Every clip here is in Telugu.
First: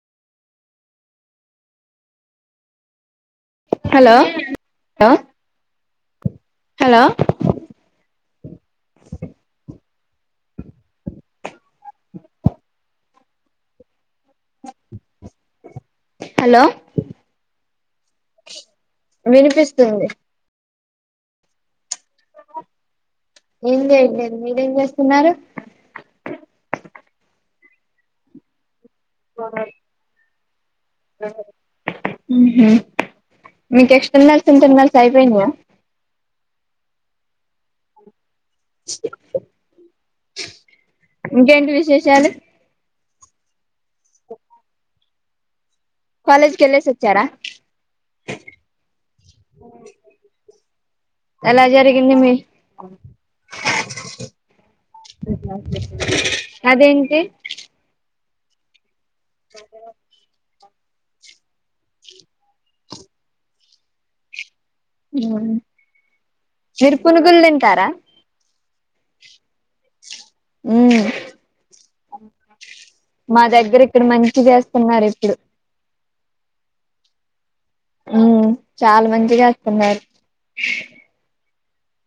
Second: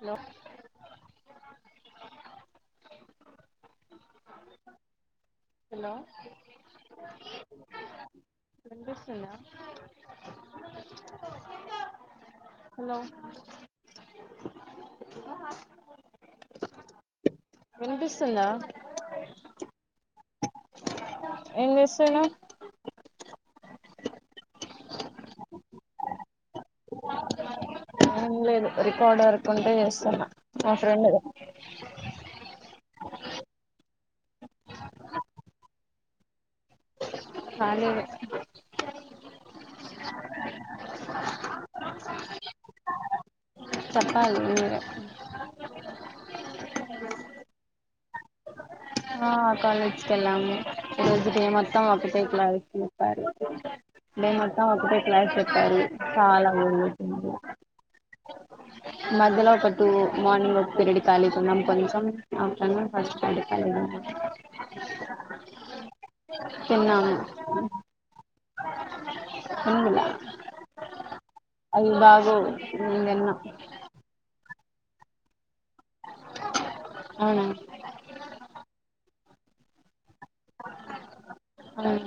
హలో హలో హలో హలో వినిపిస్తుందా. హలో హలో వినిపిస్తుందా వినిపిస్తుంది ఏం చేస్తున్నావ్ ఏం లేదు నేన్ మీరు ఏం చేస్తున్నారు ఏం లేదు రికార్డ్ వర్క్ ఉంటే చేస్తున్నా మా ఫ్రెండ్ మీకు ఎక్స్టర్నల్స్ ఇంటర్నల్స్ అయిపోయినాయా కాలేదు ఇంకేంటి విశేషాలు చెప్పాలి మీరే కాలేజ్ కెళ్ళేసి వచ్చారా ఆ కాలేజ్కి వెళ్ళాము రోజు డే ఎలా మొత్తం జరిగింది ఒకటే మీ క్లాస్ చెప్పారు డే మొత్తం ఒకటే క్లాస్ చెప్పారు చాలా అదేంటి [unintelligible] మధ్యలో ఒక టూ మార్నింగ్ ఒక పిరియడ్ ఖాళీగున్నాం కొంచెం ఆఫ్టర్నూన్ ఫస్ట్ పీరియడ్ ఖాళీగున్నం ఉమ్ మీరు తిన్నాము పునుగులు తింటారా పునుగుల మ్ బాగోవు నేను మా తిన్నా దగ్గర ఇక్కడ మంచి చేస్ స్తున్నారు ఇప్పుడు అవునా ఉమ్ చాలా మంచిగా చేస్తున్నారు అవును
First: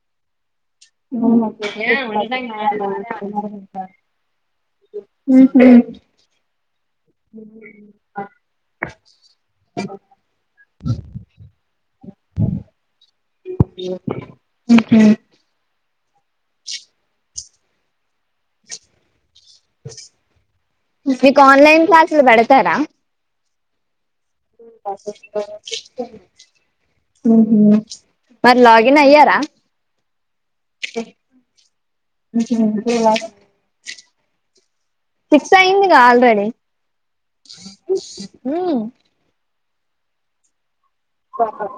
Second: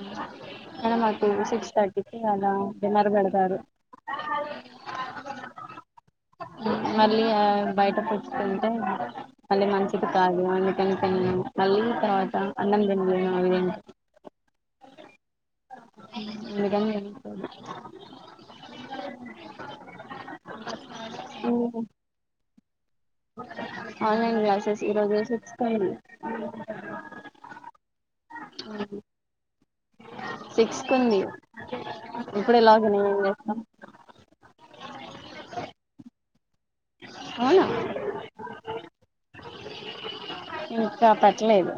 కానీ మాకు సిక్స్ థర్టీకి అలా డిన్నర్ పెడతారు ఉంహు మళ్ళీ ఆ బయట పుచ్చుకుంటే మళ్ళీ మంచిది కాదు అందుకనికని తిన్లేము మళ్ళీ తర్వాత అన్నం తిన్లేను అవితిం ఉమ్ హు ఉమ్ అందుకని మీకు ఆన్లైన్ క్లాసులు పెడతారా ఆన్లైన్ క్లాసెస్ ఈరోజు సిక్స్ కు ఉంది ఉంహు మరి లాగిన్ అయ్యారా సిక్స్కు ఉంది ఇప్పుడే లాగిన్ అయి ఏం చేస్తాం సిక్స్ అయిందిగా ఆల్రెడీ అవునా ఉమ్ ఉమ్ ఇంకా పట్టలేదు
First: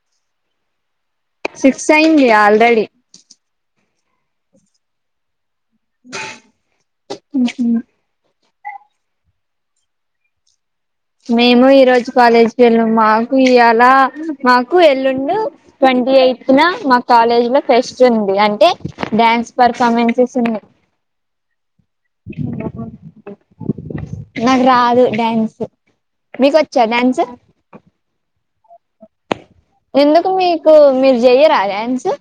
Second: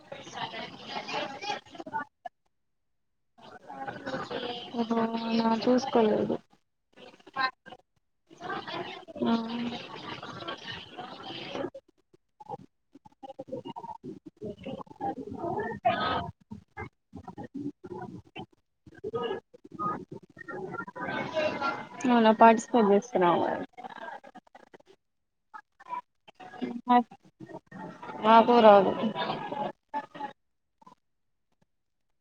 స [inaudible] సిక్స్ అయింది ఆల్రెడీ ఓహో అవునా చూసుకోలేదు ఉమ్ హు ఆ మేము ఈ రోజు కాలేజ్కి వెళ్ళాం మాకు ఇయ్యాలా మాకు ఎల్లుండి ట్వంటీ ఎయిట్త్ నా మా కాలేజ్ లో ఫెస్ట్ ఉంది. అంటే డ్యాన్స్ పర్ఫార్మెన్సెస్ ఉన్నాయి అవునా పార్టిసిపేట్ చేస్తున్నావా నాకు రాదు డ్యాన్సు మీకు వచ్చా మరి డాన్సు నాకు రాదు ఎందుకు మీకు మీరు చెయ్యరా డాన్సు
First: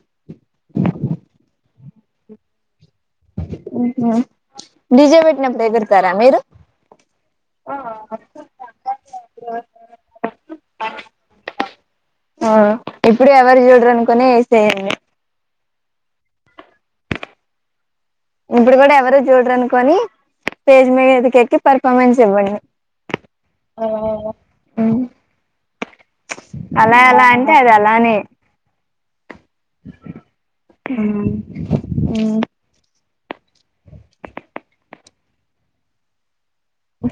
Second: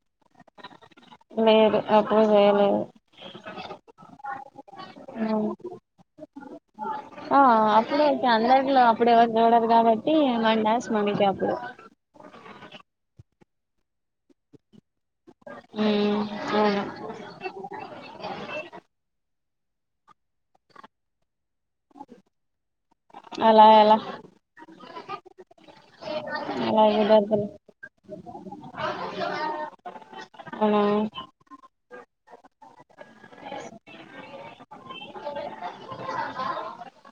లేదు అప్పుడు చేయలేదు ఉంహు డీజె పెట్టినప్పుడు ఎగురతారా మీరు ఆ అప్పుడు ఒకే అందరిలో అప్పుడు ఎవరుచూడరు కాబట్టి మన డాన్స్ మన కి అప్పుడు ఆ ఇప్పుడు ఎవరు చూడరునుకొని వేసేయండి అవునా ఇప్పుడు కూడా ఎవరు చూడరు అనుకోని స్టేజ్ మీదకి ఎక్కి పర్ఫార్మెన్స్ ఇవ్వండి. అలా ఎలా అవు అలా ఇవద్దు ఆ ఆ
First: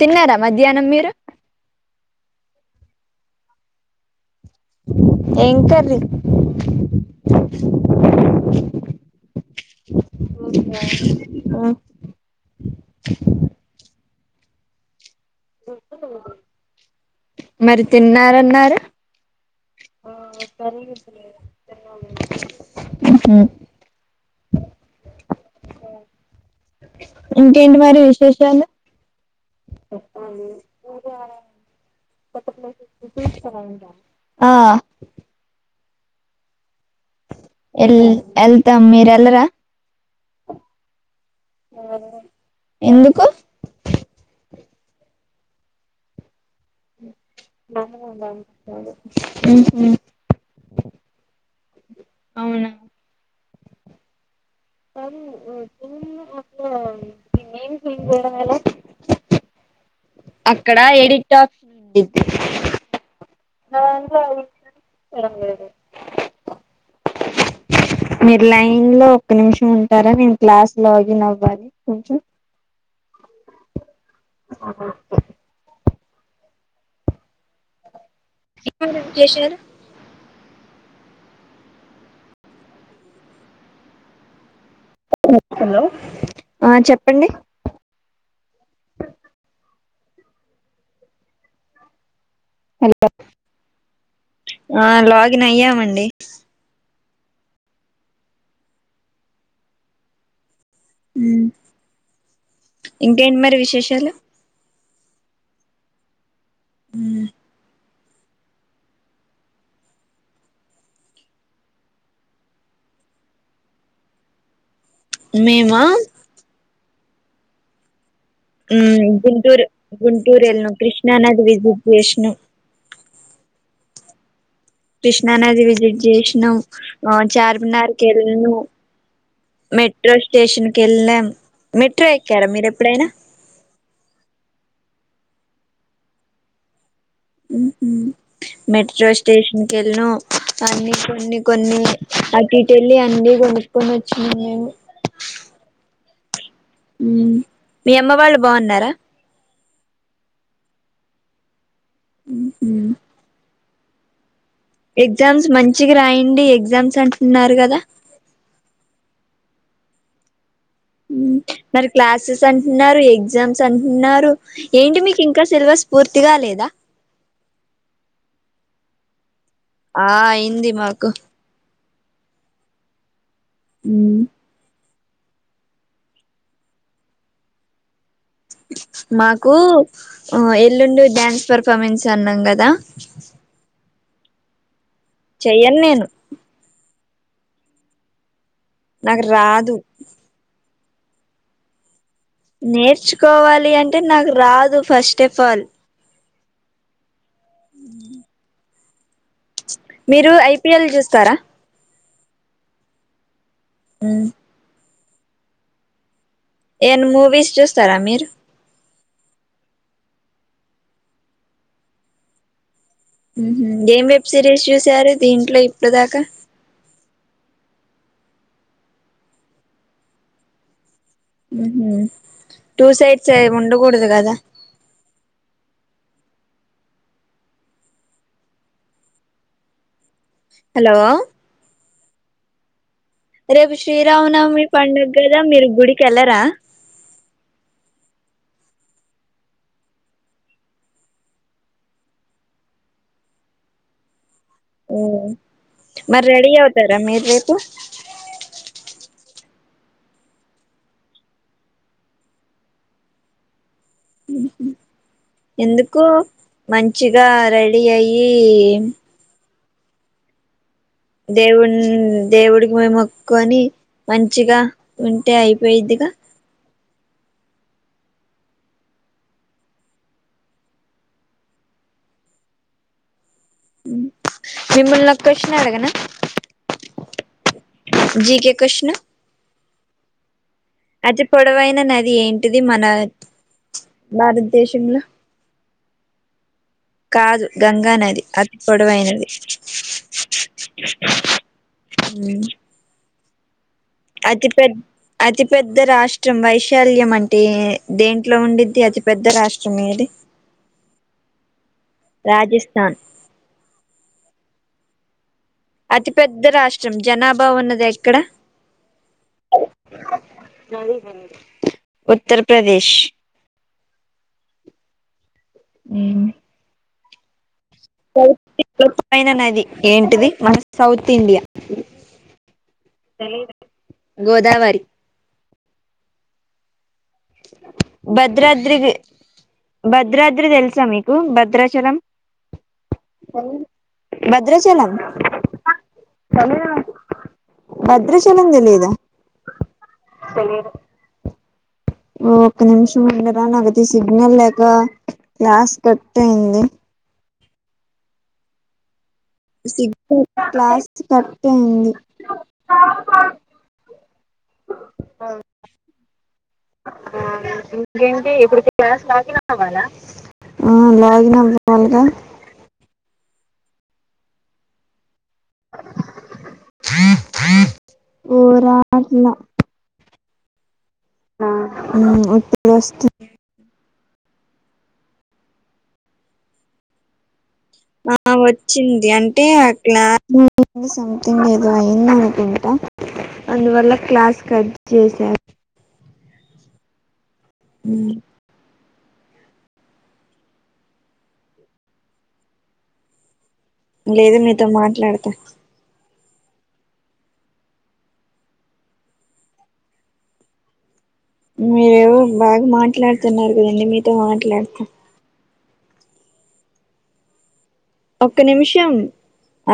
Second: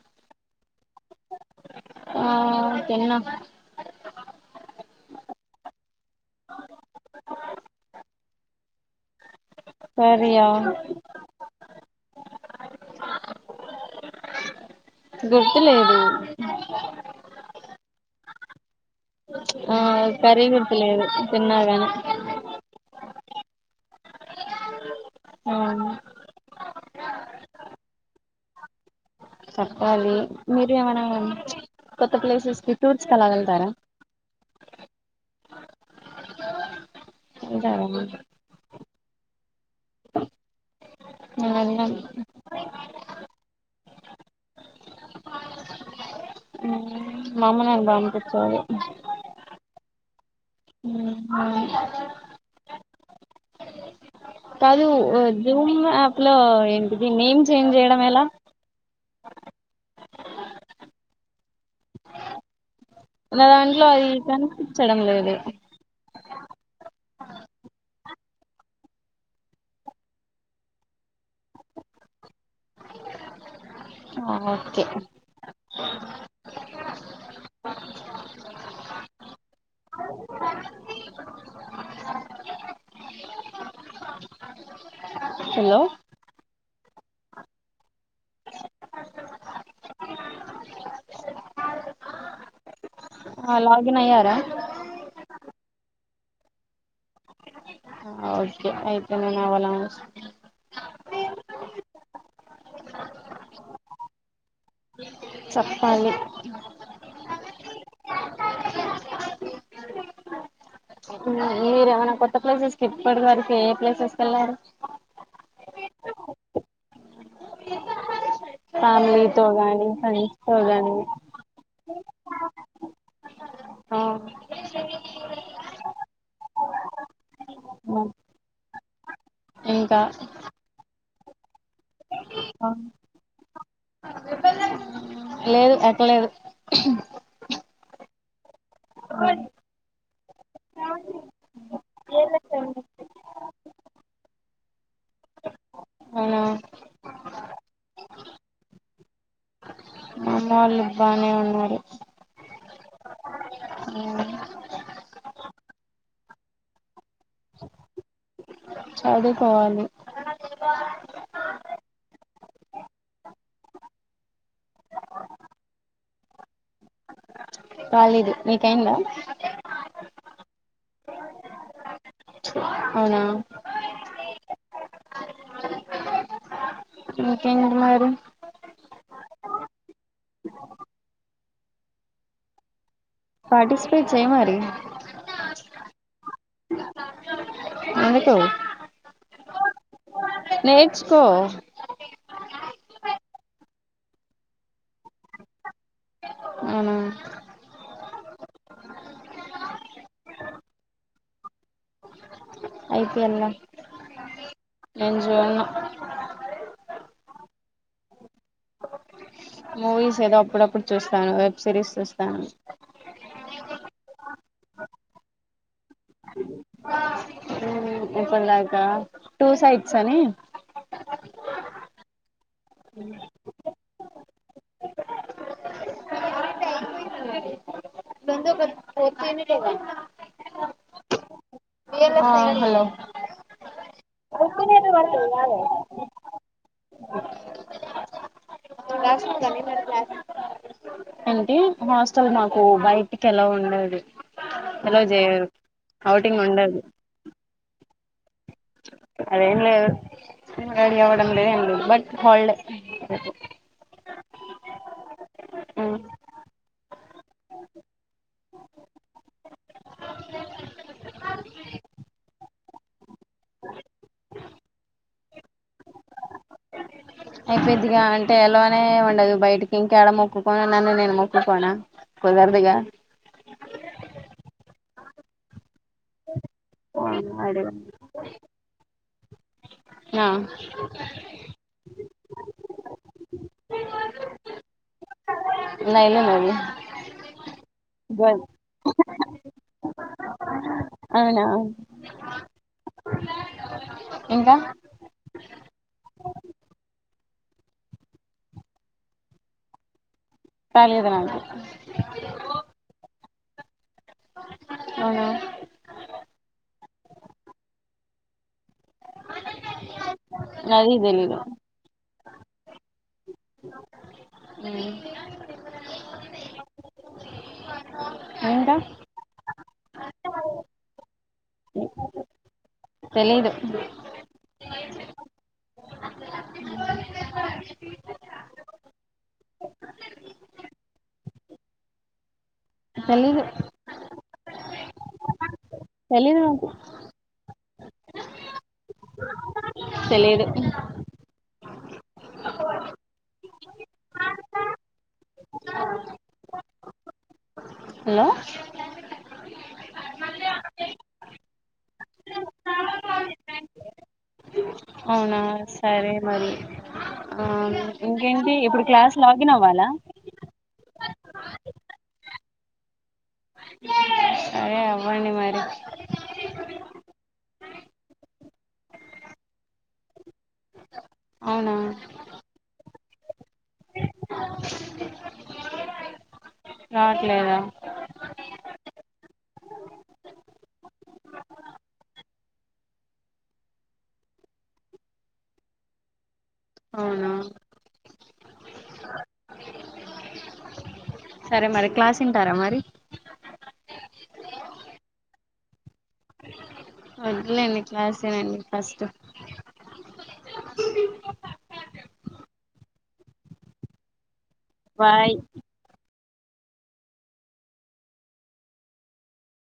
తిన్నారా మధ్యాహ్నం మీరు ఆ తిన్నా ఏం కర్రి కర్రీయా ఓ [inaudible] గుర్తులేదు మరి తిన్నారన్నారు ఆ కర్రీ గుర్తులేదు తిన్నగాని హ ఆ ఇంకేంటి మరి విశేషాలు చెప్పాలి మీరు ఏమైనా కొత్త ప్లేసెస్ కి టూర్స్ కళ్లాగళ్తారా ఆ ఎల్ ఎల్ మీరెలరా వెళ్తారా ఎందుకు మా అమ్మ నాకు పంపించారు అవునా కాదు జూమ్ యాప్ లో ఏంటిది నేమ్ చేంజ్ చేయడం ఎలా అక్కడ ఎడిట్ ఆప్షన్ ఉడింది ఉ దాంట్లో అది కనిపించడం లేదు మీరు లైన్ లో ఒక్క నిమిషం ఉంటారా నేను క్లాస్ లో ఆగన్ అవ్వాలి కొంచెం. ఓకే ఎ రాకేశర్ హలో ఆ చెప్పండి ఆ లాగిన్ అయ్యారా న అయ్యామండి ఓకే అయితే నేననవలా ఇంకేంటి మరి విశేషాలు చప్పాలి అ మీర ఏమైనా కొత్త ప్లేసెస్ ఇప్పటి వరకు ఏ ప్లేసెస్కి వెళ్లారు మేమా ఉ ఫ్యామిలీతో గుంటూరు గానీ ఫ్రెండ్స్ గుంటూర్ తో ఏళ్లనం గానీ కృష్ణానది విజిట్ విష్ణు ఆ కృష్ణా నది విజిట్ చేసిన చార్మినార్కి కేళ్ళను ఇంకా మెట్రో స్టేషన్ కె వెళ్ళాం మెట్రో ఎక్కారా మీర ఎప్పుడైనా లేదు ఎక్కలేదు ఉహామ్ మెట్రో స్టేషన్ క వెళ్లినం అన్ని కొన్ని కొన్ని అటుఇటు ఎల్లి అన్ని కొంచుకొని వచ్చినం మేము అవునా హ్మ్ మీ అమ్మ వాళ్ళు బాగున్నారా బాగానే ఉన్నారు ఉహ్మ్మ్ ఎగ్జామ్స్ మంచిగా రాయండి ఎగ్జామ్స్ అంటున్నారు కదా చదువుకోవాలి హ్మ్ మరి క్లాసెస్ అంటున్నారు ఎగ్జామ్స్ అంటున్నారు ఏంటి మీకు ఇంకా సిలబస్ పూర్తిగా లేదా కాలేదు మీకయిందా ఆ అయింది మాకు అవునా హ్మ్ ఇంకేంటి మరి మాకు ఆ ఎల్లుండి డ్యాన్స్ పర్ఫార్మెన్స్ అన్నం కదా పార్టిసిపేట్ చేయ్ మరి చేయన్ నేను ఎందుకు నాగ్ రాదు నేర్చుకో నేర్చుకోవాలి అంటే నాకు రాదు ఫస్టేఫ్ఆల్ అవునా ఉ మీరు ఐపీఎల్ చూస్తారా ఐపీఎల్లా ఉ నేన్ చూడ్ను ఏదన్నా మూవీస్ చూస్తారా మీరు మూవీస్ ఏదో అప్పుడప్పుడు చూస్తాను వెబ్ సిరీస్ చూస్తాను ఉహు ఏం వెబ్ సిరీస్ చూసారు దీంట్లో ఇప్పటిదాకా ఇప్పటిదాకా టూ సైడ్స్ అని ఉహు టూ సైడ్స్ ఏం ఉండకూడదు కదా ట్రినిటికి పంప్ హలో ఆ హలో రేపు శ్రీరామనవమి పండగ్ కదా మీరు గుడికెళ్లరా ఏంటి హాస్టల్ మాకు బయటికి ఏల్లఓ ఉండదు ఉ ఎలో చేయరు మరి ఔటింగ్ రెడీ ఉండదు అవుతారా మీరు రేపు అదేంలేదు తిని రెడీ అవడంలే ఏ బట్ హల్డే రేపు ఉహు మ్మ్ ఎందుకు మంచిగా రెడీ అయ్యి దేవున్ దేవుడికి మొక్కుకొని మంచిగా ఉంటే అయిపోయిద్దిగా అయిపోయిద్దిగా అంటే ఎలోనే ఉండదు బయటికి ఇంకాడ మొక్కుకోని నన్ను నేను మొక్కుకోన కుదరదుగా ఉ మీమ్ముల్ని ఓ కొషన్ అడగనా? అడగండి కొష్ను ఆ అతి పొడవైనా నద్ ది ఏంటిది మన భారతదేశంలో? నైలు నది కాదు గంగా నది అత్ పొడవైనది. ఇ [unintelligible] [inaudible] అవునా ఉ అతి ఇంకా పెద్ అతి పెద్ద రాష్ట్రం వైశాల్యం అంటే దేంట్లో ఉండిద్ది అతి పెద్ద రాష్ట్రం ఏది? తలిదు నాకు రాజస్థాన్ అవునా అతి పెద్ద రాష్ట్రం జనాభా ఉన్నది ఎక్కడ? అది తెలీదు ఉత్తర్ ప్రదేశ్ మ్మ్ ఉ సౌ ఇంకా సౌత్ ఎనా నది ఏంటిది మన సౌత్ ఇండియా? తెలీదు గోదావరి భద్రాద్రికి భద్రాద్రి తెలుసా మీకు భద్రాచలం? తెలిదు భద్రాచలం తెలీదు నాకు భద్రచలం తెలీదా? తెలీదు ఓ ఒక నిమిషం ఉండరా నాకైతే సిగ్నల్ లేక క్లాస్ కట్ అయింది. హలో సిగ్ క్లాస్ కట్ అయింది అవునా సరే మరి ఆ ఇంకేంటి ఇప్పుడు క్లాస్ లాగిన్ అవ్వాలా? ఆ లాగిన్ అవ్వాలిగా సరే అవ్వండి మరి పోరా అట్ల అవునా నా ఉ ఇప్పు చేస్తు రావట్లేదా? ఆ వచ్చింది అంటే ఆ క్లా స్ సంథింగ్ ఏదో అయ్యింది అనుకుంటా, అందువల్ల క్లాస్ కట్ చేసారు. అవునా ఉమ్ సరే మరి క్లాస్ ఇంటారా మరి? లేదు మీతో మాట్లాడత వద్దులెండి క్లాసినండి ఫస్టు మీరేవో బాగా మాట్లాడుతున్నారు కదండి మీతో మాట్లాడు బాయ్ ఒక్క నిమిషం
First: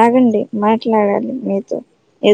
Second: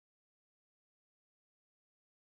ఆగండి మాట్లాడాలి మీతో